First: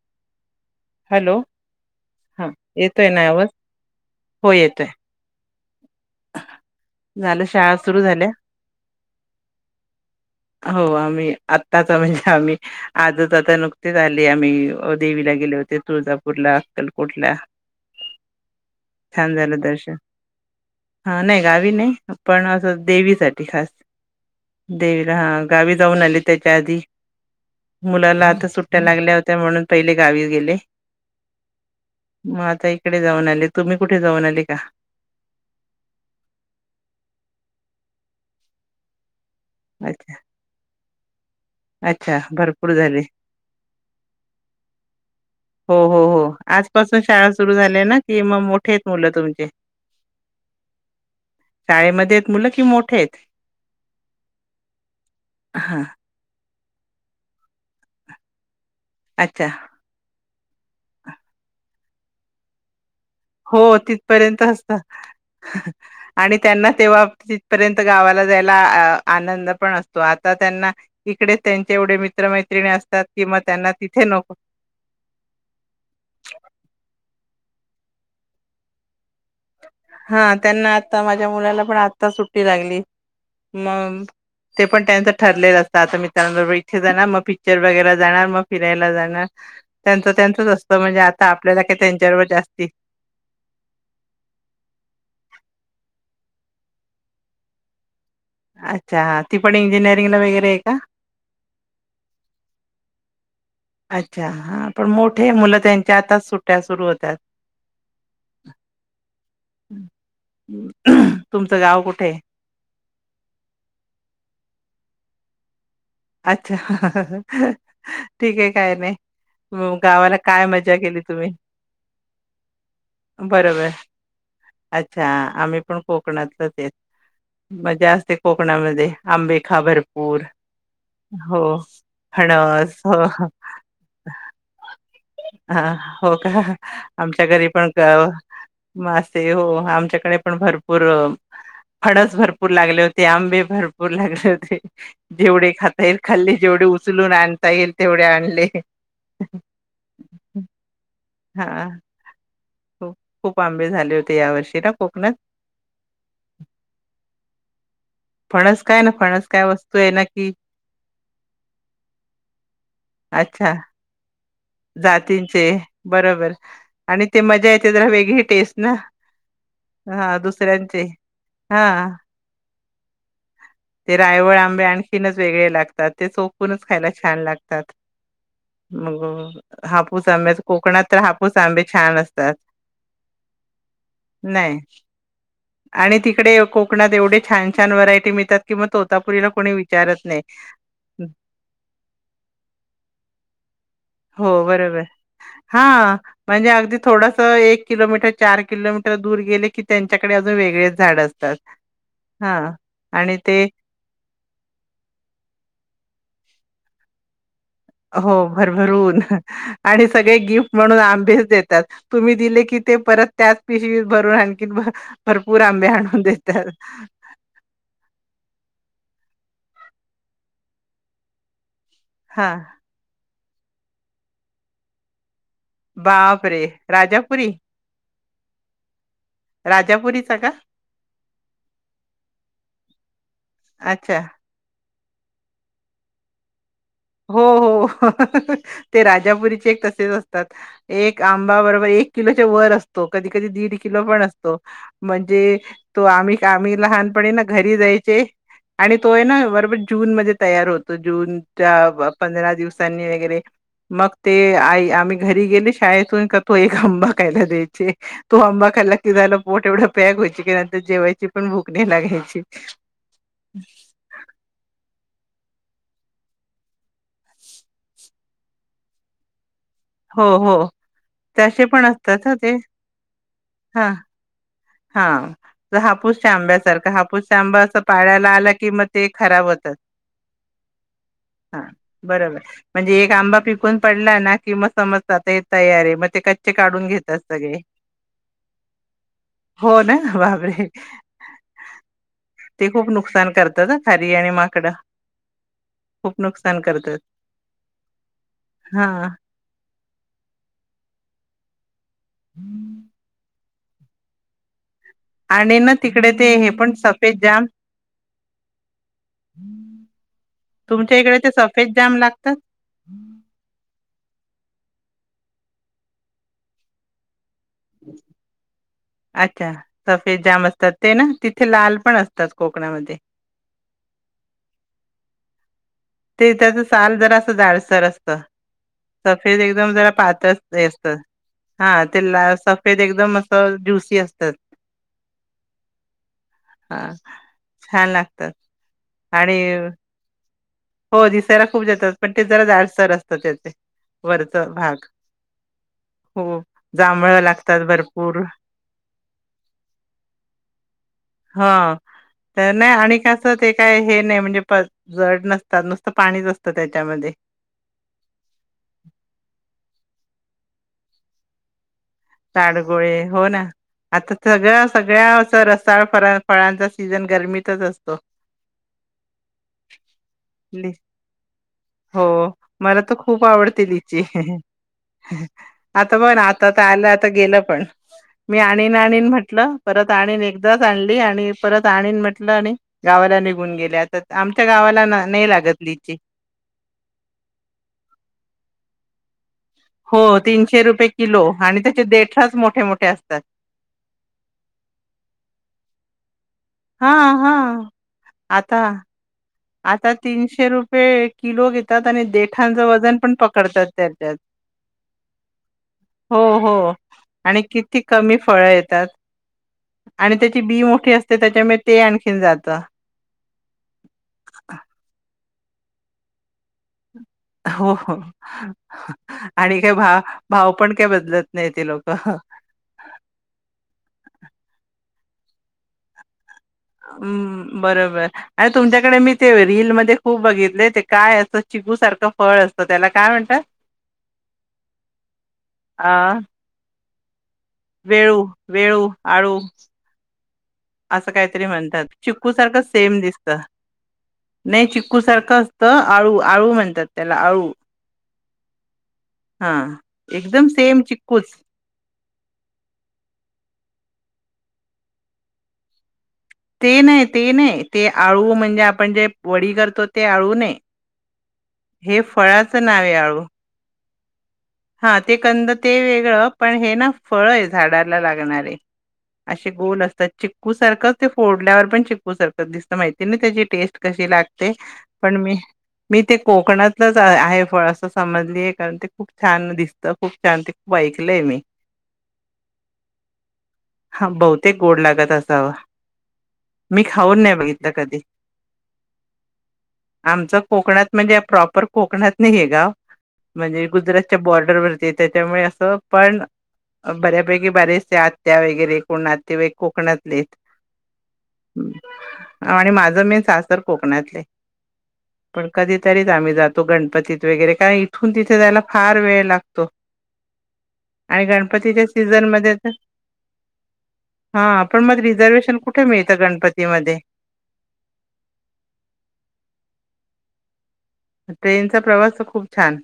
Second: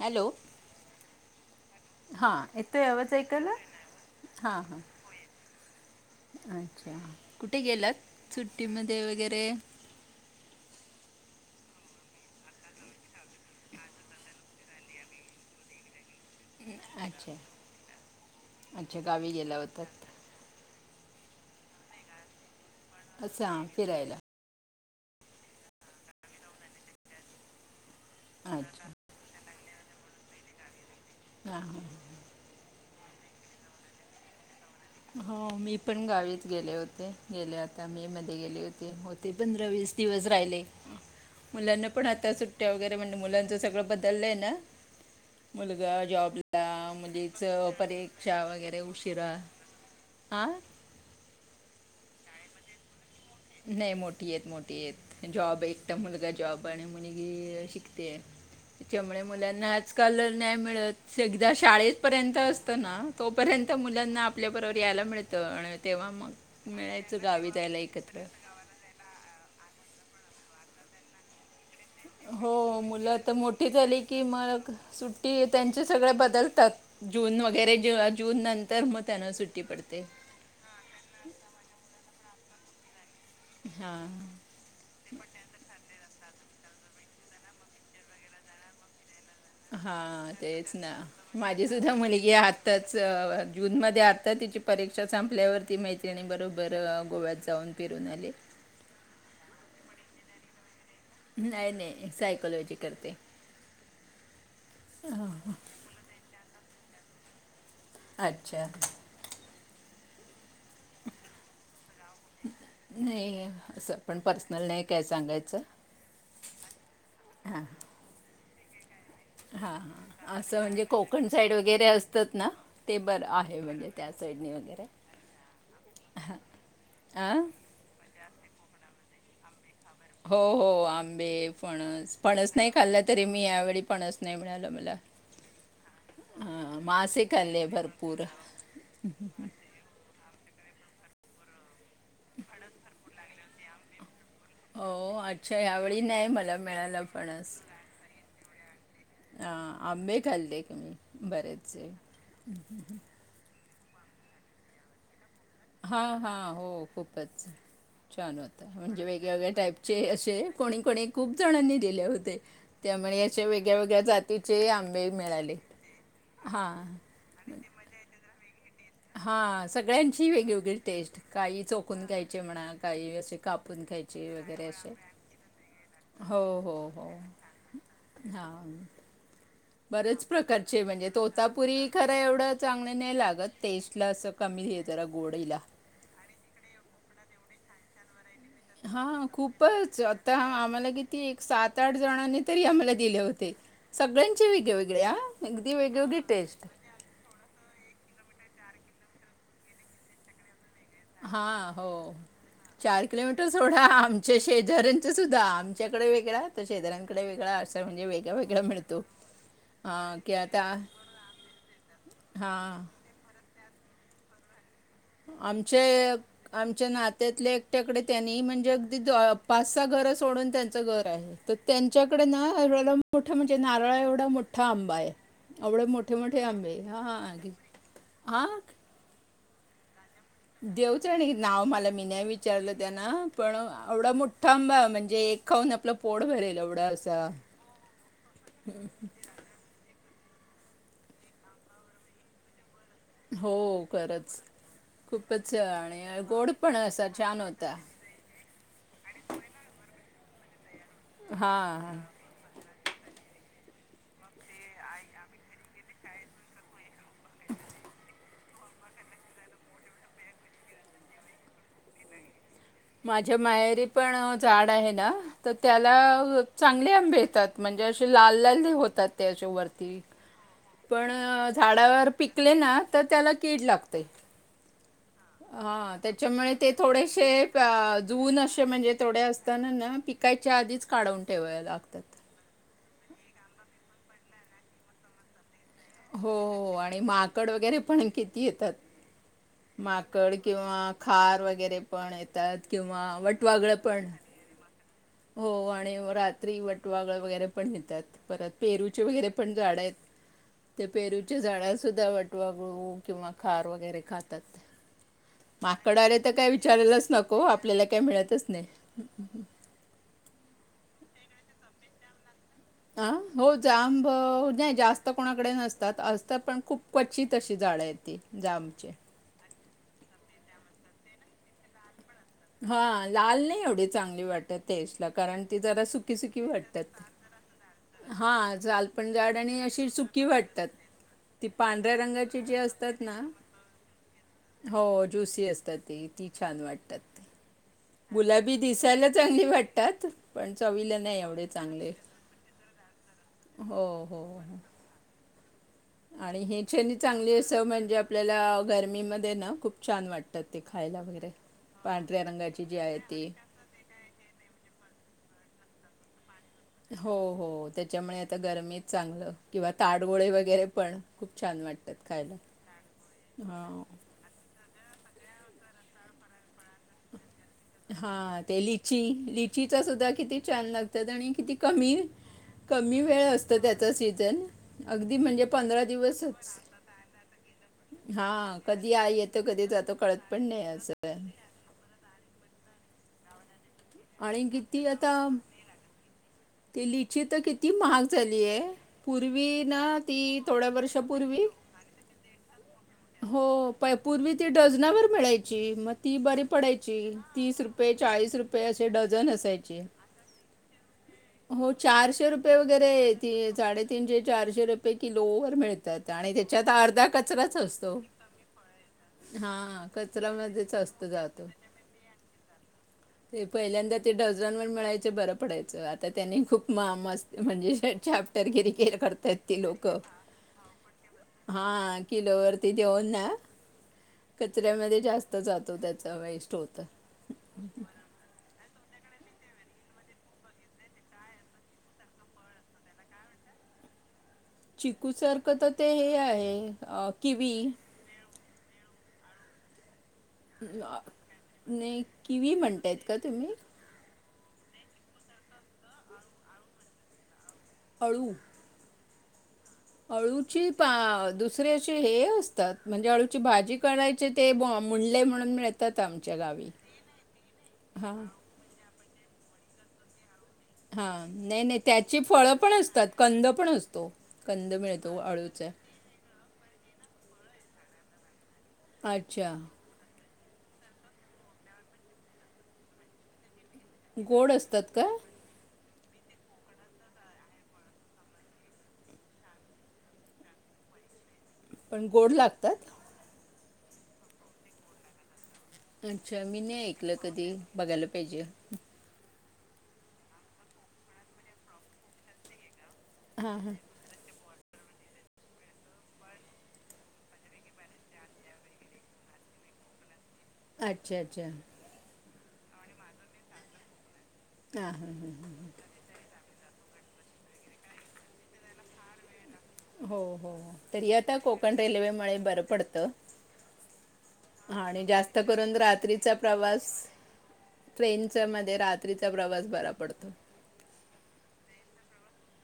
Hello. Hello हा येतोय ना आवाज? हो हां हां येतोय अच्छा, झालं कुठे शाळा सुरू झाल्या गेलात सुट्टीमध्ये वगैरे,.. हो आम्ही आत्ताच, म्हणजे आम्ही आजच आता नुकतेच आले. आम्ही देवीला गेले होते तुळजापूर.. पंढरपूर, अच्छा अक्कलकोटला, अच्छा गावी छान गेला झालं दर्शन.. होतात हा, नाही गावी नाही पण असं.. असं देवीसाठी हां खास, फिरायला देवी हा गावी जाऊन आले त्याच्या आधी [unintelligible] मुलाला आता सुट्ट्या अच्छा लागल्या होत्या म्हणून, पहिले गावी गेले, हा हा [unintelligible] डे जाऊन आले तुम्ही कुठे जाऊन आले का [unintelligible] हो मी पण गावीच गेले होते. गेल्या आता मी मध्ये गेले होते. ते, पंधरा, वीस, अच्छा दिवस राहिले. मुलांना पण अच्छा आता, सुट्ट्या, भरपूर वगैरे, झाले म्हण मुलांच सगळं बदललंय ना, हो मुलगा हो हो जॉबला, आजपासून शाळा मुलीच सुरू झाल्या ना की मग परीक्षा, मोठे वगैरे, आहेत मुलं उशिरा, तुमचे आं.. शाळेमध्ये आहे, त मुलं कि मोठे आहेत. नाही मोठी आहेत. मोठी आहेत. जॉब हा एकटा मुलगा जॉब, पा आणि म्हणीगी [unintelligible] शिकते त्याच्यामुळे अच्छा मुलांना आजकाल नाही मिळत, एकदा शाळेत, पर्यंत असताना. हो तोपर्यंत मुलांना तिथपर्यंत असतं आपल्याबरोबर यायला मिळतं, आणि तेव्हा मग आणि त्यांना तेव्हा मिळायचं गावी जायला तिथपर्यंत एकत्र. गावाला आनंद पण असतो आ त्यांना इकडे त्यां [unintelligible] हो मुलं तर मोठी झाली तिथे की, नको मग सुट्टी त्यांचे सगळे बदलतात. जून, वगैरे, जेव्हा जून नंतर मग त्याना सुट्टी पडते हा त्यांना आता, माझ्या मुलाला पण आता सुट्टी. सुट्टी लागली [unintelligible] मग हां ते पण त्यांचं ठरलेलं असत. आता मी, मित्रांबरोबर इथे जाणार. मग पिक्चर, वगैरे जाणार. मग फिरायला जाणार. हा त्यांचं त्यांचंच तेच असतं ना, म्हणजे आता आपल्याला माझी काय सुद्धा त्यांच्याबरोबर मुलगी जास्ती आताच जून मध्ये आता तिची परीक्षा संपल्यावरती मैत्र रीनी बरोबर गोव्यात जाऊन तिने अच्छा! ती पण इंजिनीयर रिंगाला वगैरे आहे का? नाही नाही, सायकोलॉजी करते. अच्छा. हा, पण मोठे अं, मुलं त्यांच्या आता सुट्या सुरू होतात. अच्छा. हं. नाही अस आपण पर्सनल नाही काय सांगायचं. अच्छा ठीक आहे. काय नाही. हा मग गावाला हा. काय असं मजा म्हणजे केली कोकण तुम्ही? साईड वगैरे असतात ना, ते बरं आहे, बरोबर म्हणजे त्या साईडनी वगैरे. अच्छा आम्ही पण हा कोकणातलंच आहेत. आं? मजा असते कोकणामध्ये. आंबे खा भर पूर. हो हो हो, आंबे फणस नाही फणस खाल्ला हो. तरी मी यावेळी फणस नाही मिळालं मला हं, हो का? हां मासे आमच्या घरी खाल्ले पण गाव भरपूर मासे हो आमच्याकडे पण भर पूर, फणस भरपूर लागले होते, आंबे भरपूर लागले होते. हो जेवढे अच्छा खाता येईल ह्यावेळी नाही खाल्ले, मला जेवढे मिळाला उचलून आणता येईल तेवढे आणले. हा, आंबे खाल्ले की बरेच आहे. हो खूप आंबे झाले होते. ते या वर्षी ना कोकणात? हा, हा, हो खूपच. छान फणस होता, काय ना म्हणजे फणस काय वेगवेेगळ्या वस्तू आहे ना टाईपचे की असे कोणी कोणी खूप जणांनी दिले होते. त्यामुळे अशा अच्छा वेगळ्या वेगळ्या जाती जातींचे, बरोबर हां आणि ते मजा येते जरा वेगळी टेस्ट ना? हा, हा सगळ्यांची वेगवेगळी दुसऱ्यांचे टेस्ट हा काही चोकून घ्यायचे म्हणा, काही व असे कापून ते खायचे रायवळ आंबे वगैरे असे आणखीनच वेगळे लागतात, ते हो चोकूनच हो खायला हो छान लागतात. हां मग हापूस बरेच आंब्याच प्रकारचे कोकणात तर म्हणजे, हापूस आंबे तोतापुरी छान खरं असतात. एवढं चांगलं नाही लागत, टेस्ट ला असं नाही कमी हे जरा गोडीला.? आणि तिकडे कोकणात एवढे छान छान व्हरायटी मीळतात हा खूपच आता आम्हाला किती सात आठ जणांनी तरी आम्हाला दिले होते, हो सगळ्यांचे बरोबर वेगळेवेगळे हा अगदी हा वेगवेगळे म्हणजे टेस्ट. अगदी थोडस एक किलोमीटर चार किलोमीटर दूर गेले की त्यांच्याकडे अजून वेगळे- झाड असतात. हां हो हा चार आणि किलोमीटर सोडा आमच्या शेजाऱ्यांच सुद्धा आमच्याकडे वेगळा्या तर शेजऱ्यांकडे वेगळा असं म्हणजे हो वेगळा वेगळा मिळतो भरभरन आणि सगळे हां की गिफ्ट आता म्हणून आंबेच देतात तुम्ही दिले की ते हां परत त्या पिशवी भर आणखीनर आमच्या आमच्या नात्यातल्या एकट्याकडे त्यांनी म्हणजे अगदी पाच घर सोडून त्यांचं घर आहे त्यांच्याकडे हा नाला मोठं म्हणजे नारळ एवढा मोठा आंबा आहे आवडे मोठे मोठे बापरे आंबे राजापुरी हााे हा राजापुरी देऊच नाव मला मी नाही विचारलं त्याना पण अच्छा एवढा मोठा आंबा म्हणजे जे एक खाऊन आपलं पोड भरेल हो असा हो ते राजापुरीचे एक तसेच असते एक आंबा बरोबर एक किलो वर असत कधी कधी दीड हो किलो पण असतो खरंच म्हणजे खूपच तो आम्ही आणि गोड आम्ही पण असा लहानपणी ना छान घरी होता जायचे आणि तो आहे ना बरोबर जून म तयार होतो जून त्या हां पंधरा दिवसांनी वगैरे मग ते आई आम्ही घरी गेलो शाळेतून का तो एक आंबा खायला द्यायचे तो आंबा खायला कि झालं पोट एवढं पॅक वय की नंतर जेवायची पण भुकणेला घ्यायची माझ्या मायरी पण झाड आहे त्याला चांगले आंबे येतात म्हणजे असे लाल लाल होतात हो, हो. पण तसे पण असतात झाडावर हं ते. पिकले ना तर त्याला कीड हां. लागते हा तर हा हापूसच्या त्याच्यामुळे आंब्यासारखा ते हापूसचा थोडेसे आंबा असं पाळायला आला जून की मग असे ते म्हणजे थोडे खराब होतात. असताना ना पिकायच्या आधीच काढून हा ठेवा लागतात बरोबर म्हणजे एक आंबा पिकून पडला ना कि म समजतता तयार आहे मग ते कच्चे हो काढून आणि घेतात सगळे. माकड वगैरे पण किती येतात हो ना माकड बापरे किंवा खार वगैरे पण ते येतात खूप किंवा नुकसान करतात ह वटवागळ खारी पण आणि माकडं हो आणि खूप नुकसान रात्री करतात. वटवागळ वगैरे पण नेतात परत हा पेरूचे वगैरे पण झाड आहेत ते पेरू च्या झाडस सुधा वाटवाग किंवा खार वगैरे खातात आणि ना तिकडे ते माकडे हे तर काय पण सफेद विचारलाच जाम नको आपल्याला काही मिळतच नाही तुमच्या इकडे ते सफेद जााम लागतात अ हो जांब नाही जास्त कोणाकडे नसतात असत पण खूप क अित अशी झाडं आहेत ती जामचे अच्छा सफेद जाम असतात ते ना तिथे लाल पण अस हा लाल नाही एवढी चांगली वाटत तेशला कारण ती जरा ते सुकीी सुकीी त्याचं साल जरा वाटतात असं जाडसर असतं. हां जालपण सफेद जाड एकदम आणि जरा अशी पातळ सुकी हे वाटतात असतं. ती हा ते पांढऱ्या ला रंगाची जी सफेद एकदम असतात ना असं ज्युसी असतात हो ज्युसी असतात ती ती हा छान वाटतात छान लागतात. गुलाबी दिसायला आणि चांगली वाटतात पण हो चवीला नाही दिसायला खूप एवढे जातात चांगले पण ते जरा जाडसर असतात त्याचे हो हो वरचा हो भाग हो आणि हे नी जांभळ चांगली लागतात असं म्हणजे भरपूर आपल्याला गरमीमध्येध्ये ना खूप छान वाटतात ते खायला वगैरे हा. पांढऱ्या तर नाही रंगाची जी आणि आहे कसं ती ते त्या नुसत पाणीत हो हो त्याच्यामुळे आता गरमीच चांगलं किंवा ताडगोळे वगैरे पण खूप छान वाटतें साडगोळे हो ना आता सगळ्या सगळ्या रसाळ फळांचा सीझन गरमीत हा ते लिची लिचीचा सुद्धा किती छान लागतात आणि किती हो कमी मला तर कमी खूप वेळ आवडते असत लिची. त्याच सीझन अगदी म्हणजे आता पंधरा बघ ना आता तर दिवसच आलं आता गेलं पण मी आणन हां, आणन कधी आ म्हटलं येतं, कधी परत जातं आणन कळत एकदाच पण नाही आणली असं आणि आहे. परत आणन म्हटलं आणि गावाला निघून गेले आता आमच्या आणि गावाला किती ना- नाही आता लागत लिची ती लिची तर किती महाग झालीय पूर्वी हो ना ती तीनशे रुपये थोड्या किलो आणि वर्षापूर्वी त्याचे देठाच मोठे मोठे असतात हो प पूर्वी ती डझनावर मिळायची े म ती बरी हा पडायची हा तीस रुपये चाळीस आता रुपये आता तीनशे रुपये किलो घेतात हो आणि चारशे देठांचं रुपये वजन वगैरे पण पकडतात त्याच्यात साडेतीनशे चारशे रुपये किलो व हो मिळतात आणि हो त्याच्यात अर्धा आणि कचराच किती असतो, कमी फळं येतात हा आणि त्याची कचरा बी मोठी मधेच असते असत त्याच्यामुळे जात ते आणखीन जातं ते पहि [unintelligible] ते डझन वर मिळायचे. बरं पडायचं तर त्यांनी खूप मा मस्त हो, हो. म्हणजे चाप्टरगिरी केर करताय आणि काय ती भाव लोक भाव पण काही बदलत नाही ते लोकं. हा किलोवरती देऊन ना कचऱ्यामध्ये जास्त जात त्यात. हम् बरोबर अ तुमच्या नाही मी ते रील मध्ये खूप बघितले ते काय असत चिकू सारखं फळ असतं त्याला काय म्हणतात? चिकूसारखं तर ते अ, हे आहे. अं किवी. वेळू, वेळू आळू असं अ, काहीतरी म्हणतात नाही चिकू सारखं किवी सेम म्हणतायत दिसत. का तुम्ही? नाही चिक्कू सारखं असतं आळू आळू म्हणतात त्याला आळू. आळू हम्म अळूची पा दुसरे असशी हे असतात म्हणजे अळूची भाजी करायचे ते मुंडले म्हणून आमच्या ते गावी नाही ते नाही ते आळू हां म्हणजे आपण जे वडी करतो ते आळू नाय. हा नाही नाही त्याची फळं आहे पण आळू. असतात कंद पण अस तो हा ते कंद ते वेगळं पण हे ना फळ आहे झाडाला लागणारे. असे अच्छा गोल असतात च चिकू सारखं ते फोडल्यावर पण चिकू सारखं दिस माहितीय ना त्याची टेस्ट. कशी लागते गोड असतात पण का मी मी ते कोकणातलंच आहे फळ असं समजतीय कारण ते खूप छान दिसत खूप छान ते खूप ऐकलंय मी. पण गोड लागतात. हा बहुतेक गोड लागत असाव. अच्छा! मी नाही ऐकलं कधी बघायला पाहिजे. आमच कोकणात म्हणजे प्रॉपर कोकणात नाही आहे गाव. म्हणजे हां हां गुजरात बॉर्डरवरती आहे. त्याच्यामुळे असं पण बऱ्यापैकी बरेचशे आत्या वगैरे कोण नातेवाईक कोकणातले. अच्छा! अच्छा! आणि माझं मेन सासर कोकणातले हां हां पण हां कधीतरीच आम्ही जातो. तो गणपतीत वगैरे का इथून तिथे जायला फार वेळ लागतो. हो हो आणि तरी आता गणपतीच्या कोकण सीझन मध्ये रेल्वेमुळे तर बर पडत हा पण मग आणि रिझर्वेशन जास्त कुठे करून मिळतं रात्रीचा गणपतीमध्ये प्रवास ट्रेनचा मध्ये रात्रीचा प्रवास बरा पडतो. झाडे आहे पार्क मध्ये त्यामुळे त्यांची सावली पडली आहे सडक वर ट्रेनचा प्रवास तर खूप छान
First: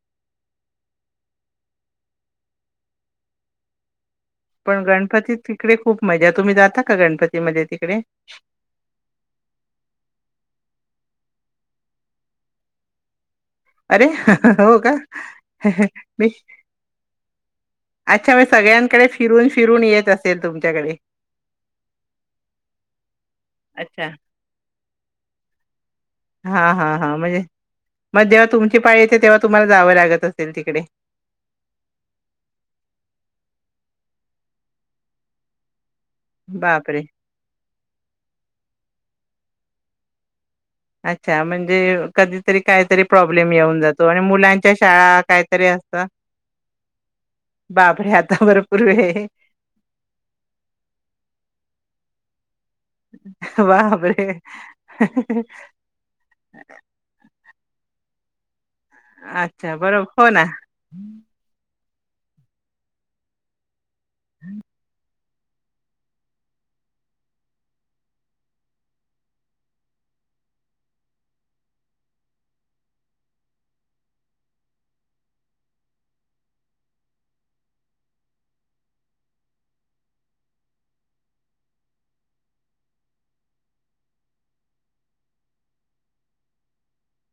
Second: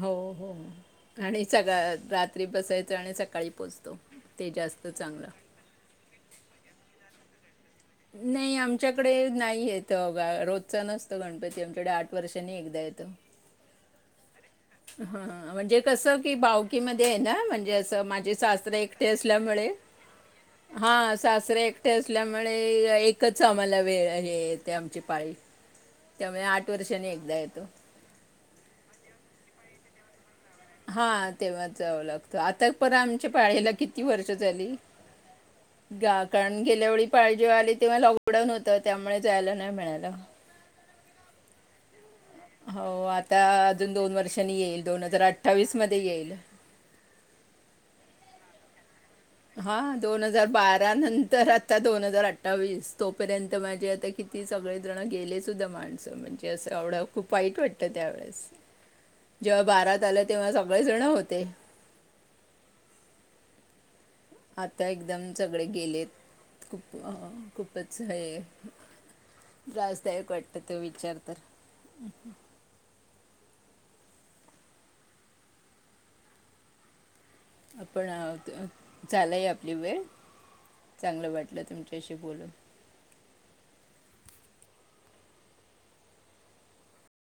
हो हो आणि रात्री बसायचं आणि सकाळी पोहोचतो. पण गणपती तिकडे खूप मजा तुम्ही जाता का गणपती ते मधे ते नाही आमच्याकडे नाहीयेत रोजच नसत गणपती आमच्याकडे आठ वर्षांनी एकदा येतं अरे हा हा म्हणजे कसं कि भावकी मध्ये आहे ना म्हणजे असं माझे अच्छा मी सासरे एकटे सगळ्यांकडे फिरून असल्यामुळे फिरून येत असेल - तुमच्याकडे हा सासरे एकटे असल्यामुळे एकच आम्हाला अच्छा वेळ हे येते आमची पाळी त्यामुळे आठ हा हा वर्षानी हा एकदा म्हणजे येतो मग जेव्हा तुमची पाळी येते तेव्हा तुम्हाला जावं लागत असेल तिकडे हा तेव्हा जाव लागतो आता पर आमच्या पाळीला किती वर्ष झाली ग कारण गेल्या बापरे वेळी पाळी जेव्हा आली तेव्हा लॉकडाऊन होतं त्यामुळे जायला नाही मिळायला अच्छा म्हणजे कधीतरी काहीतरी हो आता प्रॉब्लेम येऊन अजून जातो दोन आणि वर्षांनी मुलांच्या येईल दोन शाळा हजार काहीतरी असत अठ्ठावीसमध्ये येईल - बाबरे आता ब पुूर्वे हा दोन हजार बारा नंतर आता दोन हजार अठ अठ्ठावीस तोपर्यंत माझे आता बापरे! किती सगळेजण गेलेसुद्धा माणसं म्हणजे असं एवढं खूप वाईट वाटतं तर त्यावेळेस जेव्हा अच्छा बारात बरोबर आलं हो ना. तेव्हा सगळे जण होते आता एकदम सगळे गेलेत खूप खूपच हे त्रासदायक वाटत त विचार तर आपण झालंय आपली वेळ चांगलं वाटलं तुमच्याशी बोलून